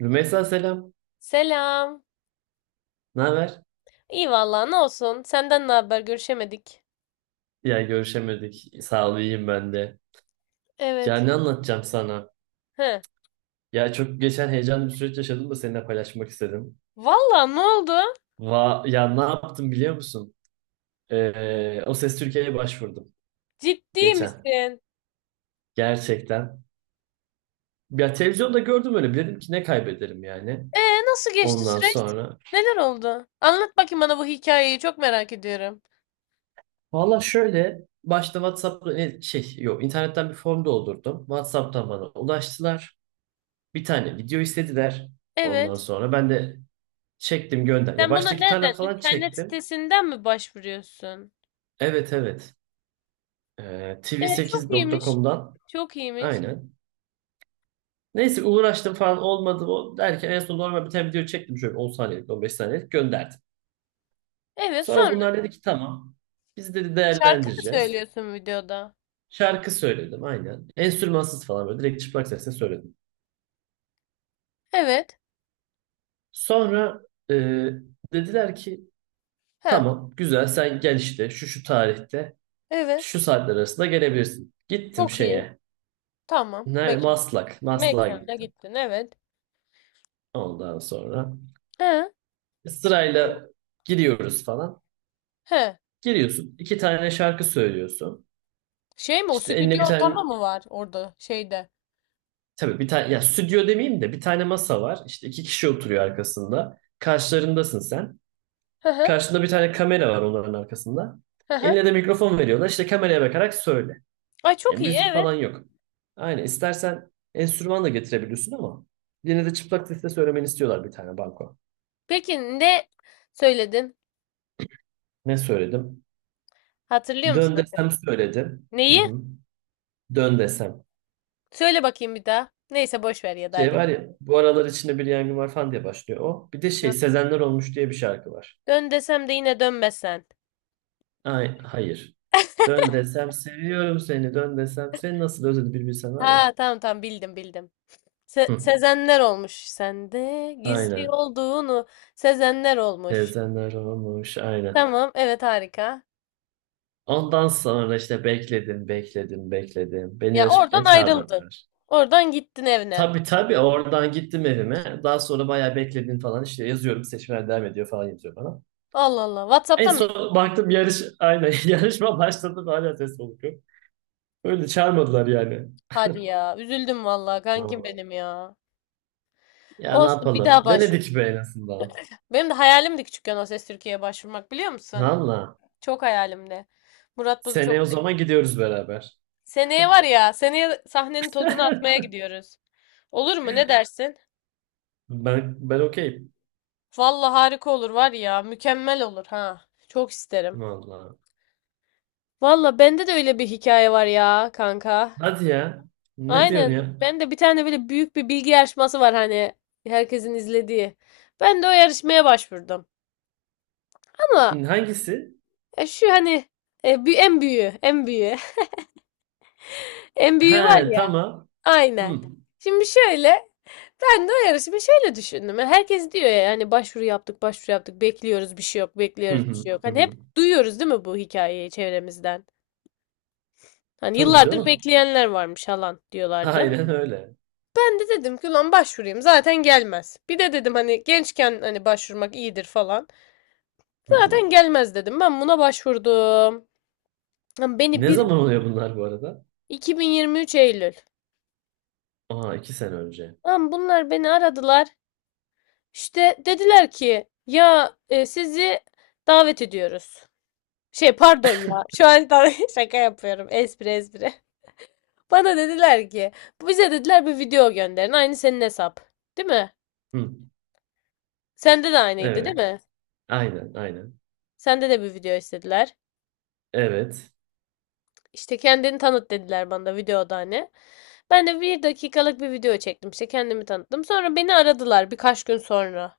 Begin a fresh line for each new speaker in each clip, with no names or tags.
Rümeysa selam.
Selam.
Ne haber?
İyi vallahi ne olsun. Senden ne haber? Görüşemedik.
Ya görüşemedik. Sağ ol iyiyim ben de. Ya
Evet.
ne anlatacağım sana?
He.
Ya çok geçen heyecanlı bir süreç yaşadım da seninle paylaşmak istedim.
Vallahi ne oldu?
Va ya ne yaptım biliyor musun? O Ses Türkiye'ye başvurdum
Ciddi
geçen.
misin?
Gerçekten. Ya televizyonda gördüm öyle. Dedim ki ne kaybederim yani.
Nasıl geçti
Ondan
süreç?
sonra.
Neler oldu? Anlat bakayım bana bu hikayeyi. Çok merak ediyorum.
Valla şöyle. Başta WhatsApp'ta şey yok internetten bir form doldurdum. WhatsApp'tan bana ulaştılar. Bir tane video istediler.
Evet.
Ondan sonra ben de çektim gönder. Ya
Sen buna
baştaki tarla
nereden?
falan
İnternet
çektim.
sitesinden mi başvuruyorsun?
Evet evet.
Çok iyiymiş.
Tv8.com'dan.
Çok iyiymiş.
Aynen. Neyse uğraştım falan olmadı o derken en son normal bir tane video çektim şöyle 10 saniyelik 15 saniyelik gönderdim.
Evet
Sonra
sonra
bunlar dedi ki tamam. Biz dedi
şarkı mı
değerlendireceğiz.
söylüyorsun videoda?
Şarkı söyledim aynen. Enstrümansız falan böyle direkt çıplak sesle söyledim.
Evet.
Sonra e, dediler ki
He.
tamam güzel sen gel işte şu şu tarihte
Evet.
şu saatler arasında gelebilirsin. Gittim
Çok iyi.
şeye.
Tamam.
Nerede?
Peki.
Maslak. Maslak'a
Mekana
gittim.
gittin, evet.
Ondan sonra
He.
sırayla giriyoruz falan.
He.
Giriyorsun. İki tane şarkı söylüyorsun.
Şey mi, o
İşte eline
stüdyo
bir tane
ortamı mı var orada şeyde?
tabii bir tane ya stüdyo demeyeyim de bir tane masa var. İşte iki kişi oturuyor arkasında. Karşılarındasın sen.
Hı hı.
Karşında bir tane kamera var onların arkasında.
Hı hı.
Eline de mikrofon veriyorlar. İşte kameraya bakarak söyle.
Ay
Ya
çok iyi,
müzik
evet.
falan yok. Aynen istersen enstrüman da getirebiliyorsun ama yine de çıplak sesle söylemeni istiyorlar bir tane banko.
Peki ne söyledin?
Ne söyledim?
Hatırlıyor musun
Dön
acaba?
desem söyledim. Hı
Neyi?
hı. Dön desem.
Söyle bakayım bir daha. Neyse boş ver ya da
Şey
hadi.
var ya bu aralar içinde bir yangın var falan diye başlıyor o. Bir de şey
Dön.
Sezenler Olmuş diye bir şarkı var.
Dön desem de yine dönmezsen.
Ay, hayır. Dön desem seviyorum seni. Dön desem seni nasıl özledim bir bilsen var ya.
Ha tamam tamam, bildim bildim.
Hı.
Sezenler olmuş sende. Gizli
Aynen.
olduğunu Sezenler olmuş.
Sezenler Olmuş aynen.
Tamam, evet, harika.
Ondan sonra işte bekledim bekledim bekledim. Beni
Ya oradan
yarışmaya
ayrıldın.
çağırmadılar.
Oradan gittin evine.
Tabii tabii oradan gittim evime. Daha sonra bayağı bekledim falan işte yazıyorum seçmeler devam ediyor falan yazıyor bana.
Allah Allah.
En
WhatsApp'tan mı?
son baktım yarış aynen yarışma başladı da hala ses soluk yok. Öyle çağırmadılar yani.
Hadi ya. Üzüldüm vallahi kankim
Doğru.
benim ya.
Ya ne
Olsun, bir
yapalım?
daha başvur.
Denedik be en azından.
Benim de hayalimdi küçükken O Ses Türkiye'ye başvurmak, biliyor musun?
Valla.
Çok hayalimdi. Murat Boz'u çok
Seneye o
sev-
zaman gidiyoruz beraber.
Seneye var ya, seneye sahnenin tozunu atmaya gidiyoruz. Olur mu? Ne dersin?
Ben okeyim.
Vallahi harika olur var ya. Mükemmel olur ha. Çok isterim.
Valla.
Valla bende de öyle bir hikaye var ya kanka.
Hadi ya. Ne diyorsun
Aynen.
ya?
Ben de bir tane böyle büyük bir bilgi yarışması var, hani herkesin izlediği. Ben de o yarışmaya başvurdum. Ama
Hangisi?
ya şu hani bir en büyüğü, en büyüğü, en büyüğü var
He
ya.
tamam.
Aynen.
Hı.
Şimdi şöyle, ben de o yarışımı şöyle düşündüm. Yani herkes diyor ya hani, başvuru yaptık, başvuru yaptık, bekliyoruz bir şey yok,
Hı
bekliyoruz bir
hı
şey yok.
hı
Hani hep
hı.
duyuyoruz değil mi bu hikayeyi çevremizden? Hani
Tabii
yıllardır
canım.
bekleyenler varmış falan diyorlardı.
Aynen öyle.
Ben de dedim ki lan başvurayım, zaten gelmez. Bir de dedim hani gençken hani başvurmak iyidir falan.
Hı hı.
Zaten gelmez dedim. Ben buna başvurdum. Lan Beni
Ne
bir
zaman oluyor bunlar bu arada?
2023 Eylül.
Aa iki sene önce.
Lan bunlar beni aradılar. İşte dediler ki ya, sizi davet ediyoruz. Şey pardon ya. Şu an da şaka yapıyorum. Espri espri. Bana dediler ki, bize dediler bir video gönderin. Aynı senin hesap. Değil mi?
Hı.
Sende de aynıydı değil
Evet.
mi?
Aynen aynen.
Sende de bir video istediler.
Evet.
İşte kendini tanıt dediler bana da videoda hani. Ben de bir dakikalık bir video çektim. İşte kendimi tanıttım. Sonra beni aradılar birkaç gün sonra.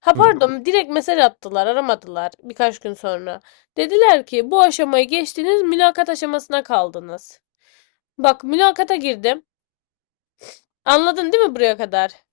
Ha
Hı.
pardon, direkt mesaj attılar, aramadılar birkaç gün sonra. Dediler ki bu aşamayı geçtiniz, mülakat aşamasına kaldınız. Bak, mülakata girdim. Anladın değil mi buraya kadar?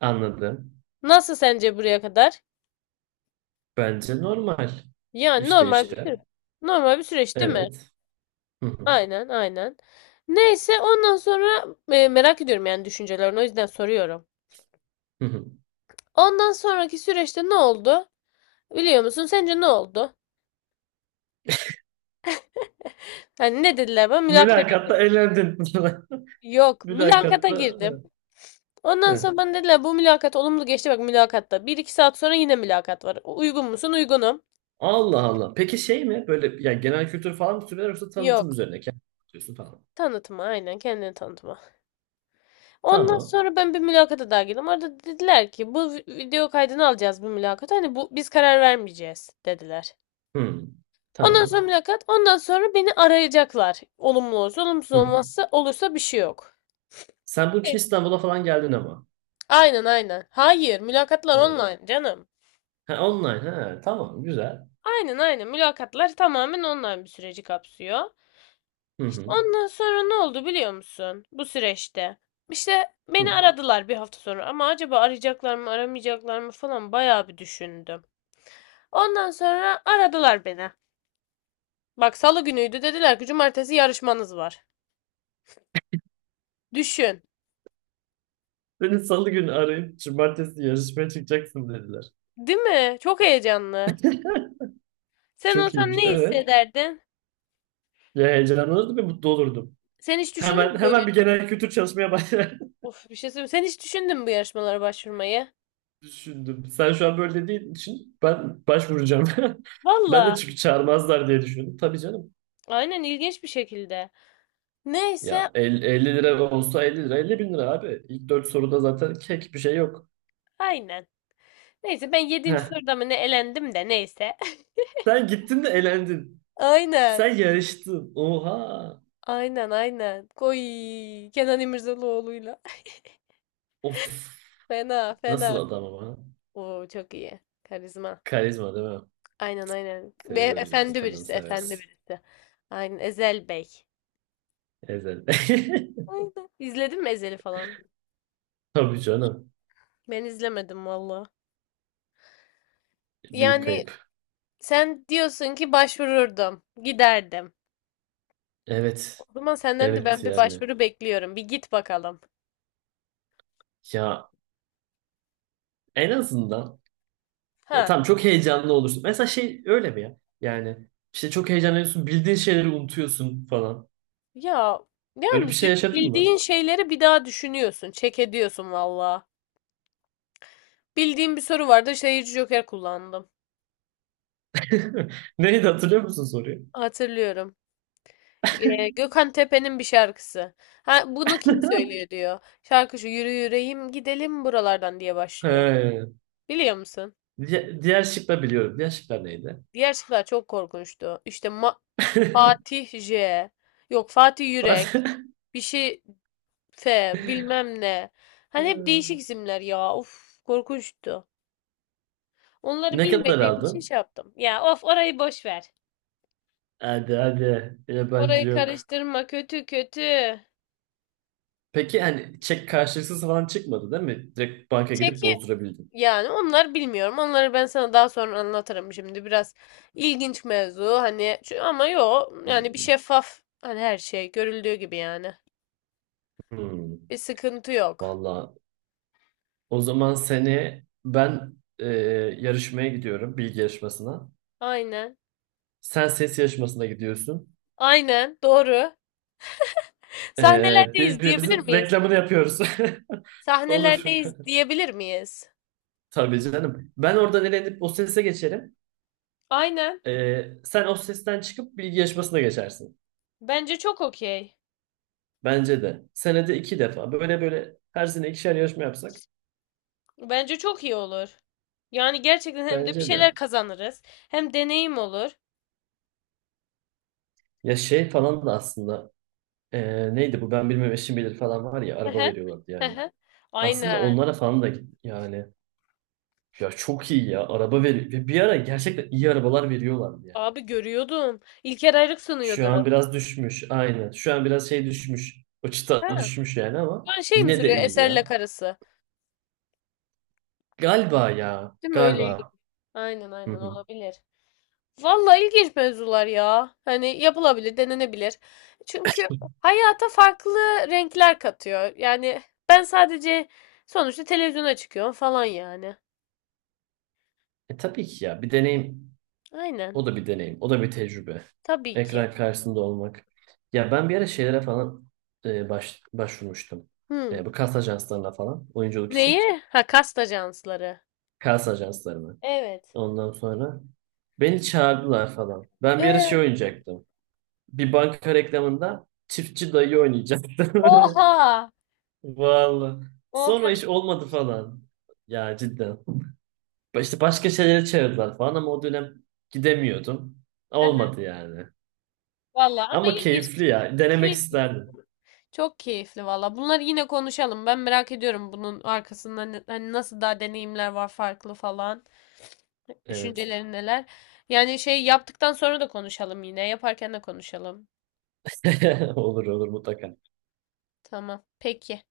Anladım.
Nasıl sence buraya kadar?
Bence normal.
Yani
İşte
normal bir
işte.
süreç. Normal bir süreç değil mi?
Evet. Hı hı.
Aynen, aynen. Neyse ondan sonra, merak ediyorum yani düşüncelerini, o yüzden soruyorum.
Hı hı.
Ondan sonraki süreçte ne oldu? Biliyor musun? Sence ne oldu? Hani ne dediler bana? Mülakata girdim.
Mülakatta eğlendin.
Yok, mülakata
Mülakatta.
girdim.
Evet,
Ondan sonra
evet.
bana dediler bu mülakat olumlu geçti bak, mülakatta. Bir iki saat sonra yine mülakat var. Uygun musun? Uygunum.
Allah Allah. Peki şey mi? Böyle yani genel kültür falan mı soruyorlar yoksa tanıtım
Yok.
üzerine kendin anlatıyorsun falan.
Tanıtma, aynen kendini tanıtma. Ondan
Tamam.
sonra ben bir mülakata daha girdim. Orada dediler ki bu video kaydını alacağız bu mülakata. Hani bu biz karar vermeyeceğiz dediler.
Hı.
Ondan sonra
Tamam.
mülakat. Ondan sonra beni arayacaklar. Olumlu olursa, olumsuz
Hı.
olmazsa olursa bir şey yok.
Sen bunun için
Neyse.
İstanbul'a falan geldin ama.
Aynen, aynen. Hayır, mülakatlar
Evet.
online canım.
Ha, online. Ha, tamam. Güzel.
Aynen aynen, mülakatlar tamamen online bir süreci kapsıyor.
Hı
İşte
hı.
ondan sonra ne oldu biliyor musun? Bu süreçte. İşte beni
Hı.
aradılar bir hafta sonra, ama acaba arayacaklar mı aramayacaklar mı falan bayağı bir düşündüm. Ondan sonra aradılar beni. Bak salı günüydü, dediler ki cumartesi yarışmanız var. Düşün.
Seni salı günü arayıp cumartesi yarışmaya çıkacaksın dediler.
Değil mi? Çok heyecanlı. Sen
Çok
olsan
iyiymiş.
ne
Evet.
hissederdin?
Ya heyecanlanırdım ve mutlu olurdum.
Sen hiç düşündün
Hemen
mü böyle?
hemen bir genel kültür çalışmaya başladım.
Of, bir şey söyleyeyim. Sen hiç düşündün mü bu yarışmalara başvurmayı?
Düşündüm. Sen şu an böyle dediğin için ben başvuracağım. Ben de
Valla.
çünkü çağırmazlar diye düşündüm. Tabii canım.
Aynen, ilginç bir şekilde. Neyse
Ya 50 lira olsa 50 lira 50 bin lira abi. İlk dört soruda zaten kek bir şey yok.
aynen. Neyse ben yedinci
Heh.
soruda mı ne elendim de, neyse.
Sen gittin de elendin.
Aynen.
Sen yarıştın. Oha.
Aynen, aynen. Kenan İmirzalıoğlu'yla.
Of.
Fena
Nasıl
fena.
adam ama.
Oo çok iyi. Karizma.
Karizma değil mi?
Aynen aynen. Ve
Seviyoruz yani.
efendi
Kenan'ı
birisi. Efendi
severiz.
birisi. Aynen. Ezel Bey.
Ezel.
Aynen. İzledin mi Ezel'i falan?
Tabii canım.
Ben izlemedim valla.
Büyük
Yani
kayıp.
sen diyorsun ki, başvururdum. Giderdim.
Evet.
O zaman senden de
Evet
ben bir
yani.
başvuru bekliyorum. Bir git bakalım.
Ya en azından. Ya
Ha.
tamam çok heyecanlı olursun. Mesela şey öyle mi ya? Yani işte çok heyecanlanıyorsun, bildiğin şeyleri unutuyorsun falan.
Ya
Öyle
yani
bir şey yaşadın
bildiğin
mı?
şeyleri bir daha düşünüyorsun. Çek ediyorsun valla. Bildiğim bir soru vardı. Seyirci Joker kullandım.
Neydi hatırlıyor musun soruyu?
Hatırlıyorum. Gökhan Tepe'nin bir şarkısı. Ha, bunu kim söylüyor diyor. Şarkı şu, yürü yüreğim gidelim buralardan diye başlıyor.
He.
Biliyor musun?
Diğer şıkla biliyorum. Diğer şıklar neydi?
Diğer şarkılar çok korkunçtu. İşte Fatih J. Yok, Fatih Yürek.
Bas-
Bir şey F. Bilmem ne. Hani hep değişik isimler ya. Of korkunçtu. Onları
Ne kadar
bilmediğim için
aldın?
şey yaptım. Ya of, orayı boş ver.
Hadi hadi. Yabancı
Orayı
yok.
karıştırma, kötü kötü.
Peki hani çek karşılıksız falan çıkmadı değil mi? Direkt banka gidip
Çekil.
bozdurabildin.
Yani onlar bilmiyorum. Onları ben sana daha sonra anlatırım şimdi. Biraz ilginç mevzu hani, ama yok yani bir şeffaf, hani her şey görüldüğü gibi yani.
Hmm.
Bir sıkıntı yok.
Valla. O zaman seni ben yarışmaya gidiyorum bilgi yarışmasına.
Aynen.
Sen ses yarışmasına gidiyorsun.
Aynen doğru. Sahnelerdeyiz diyebilir
Birbirimizin
miyiz?
reklamını yapıyoruz. Olur.
Sahnelerdeyiz diyebilir miyiz?
Tabii canım. Ben oradan elenip o sese geçerim.
Aynen.
E, sen o sesten çıkıp bilgi yarışmasına geçersin.
Bence çok okey.
Bence de. Senede iki defa. Böyle böyle her sene ikişer yarışma yapsak.
Bence çok iyi olur. Yani gerçekten hem de bir
Bence de.
şeyler kazanırız. Hem deneyim olur.
Ya şey falan da aslında. Neydi bu ben bilmem eşim bilir falan var ya
Hı
araba
hı.
veriyorlardı
Hı
yani.
hı.
Aslında
Aynen.
onlara falan da git yani. Ya çok iyi ya. Araba veriyor. Ve bir ara gerçekten iyi arabalar veriyorlardı ya.
Abi görüyordum. İlker Ayrık
Şu
sunuyordu.
an biraz düşmüş. Aynen. Şu an biraz şey düşmüş. O çıta
Ha,
düşmüş yani
şu
ama
an şey mi
yine de
sürüyor?
iyi
Eserle
ya.
karısı.
Galiba ya.
Değil mi? Öyle ilginç.
Galiba.
Aynen
Hı
aynen,
hı.
olabilir. Vallahi ilginç mevzular ya. Hani yapılabilir, denenebilir. Çünkü hayata farklı renkler katıyor. Yani ben sadece sonuçta televizyona çıkıyorum falan yani.
E tabii ki ya. Bir deneyim.
Aynen.
O da bir deneyim. O da bir tecrübe.
Tabii ki.
Ekran karşısında olmak. Ya ben bir ara şeylere falan başvurmuştum.
Hı.
Bu kas ajanslarına falan. Oyunculuk için.
Neyi? Ha, kast ajansları.
Kas ajanslarına.
Evet.
Ondan sonra beni çağırdılar falan. Ben bir ara şey
Ee,
oynayacaktım. Bir banka reklamında çiftçi dayı oynayacaktı.
oha.
Vallahi.
Oha.
Sonra iş olmadı falan. Ya cidden. İşte başka şeylere çevirdiler falan ama o dönem gidemiyordum. Olmadı yani.
Vallahi ama
Ama
ilginç.
keyifli ya. Denemek
Keyifli.
isterdim.
Çok keyifli valla. Bunları yine konuşalım. Ben merak ediyorum bunun arkasında hani nasıl daha deneyimler var farklı falan.
Evet.
Düşüncelerin neler? Yani şey yaptıktan sonra da konuşalım yine. Yaparken de konuşalım.
Olur olur mutlaka.
Tamam. Peki.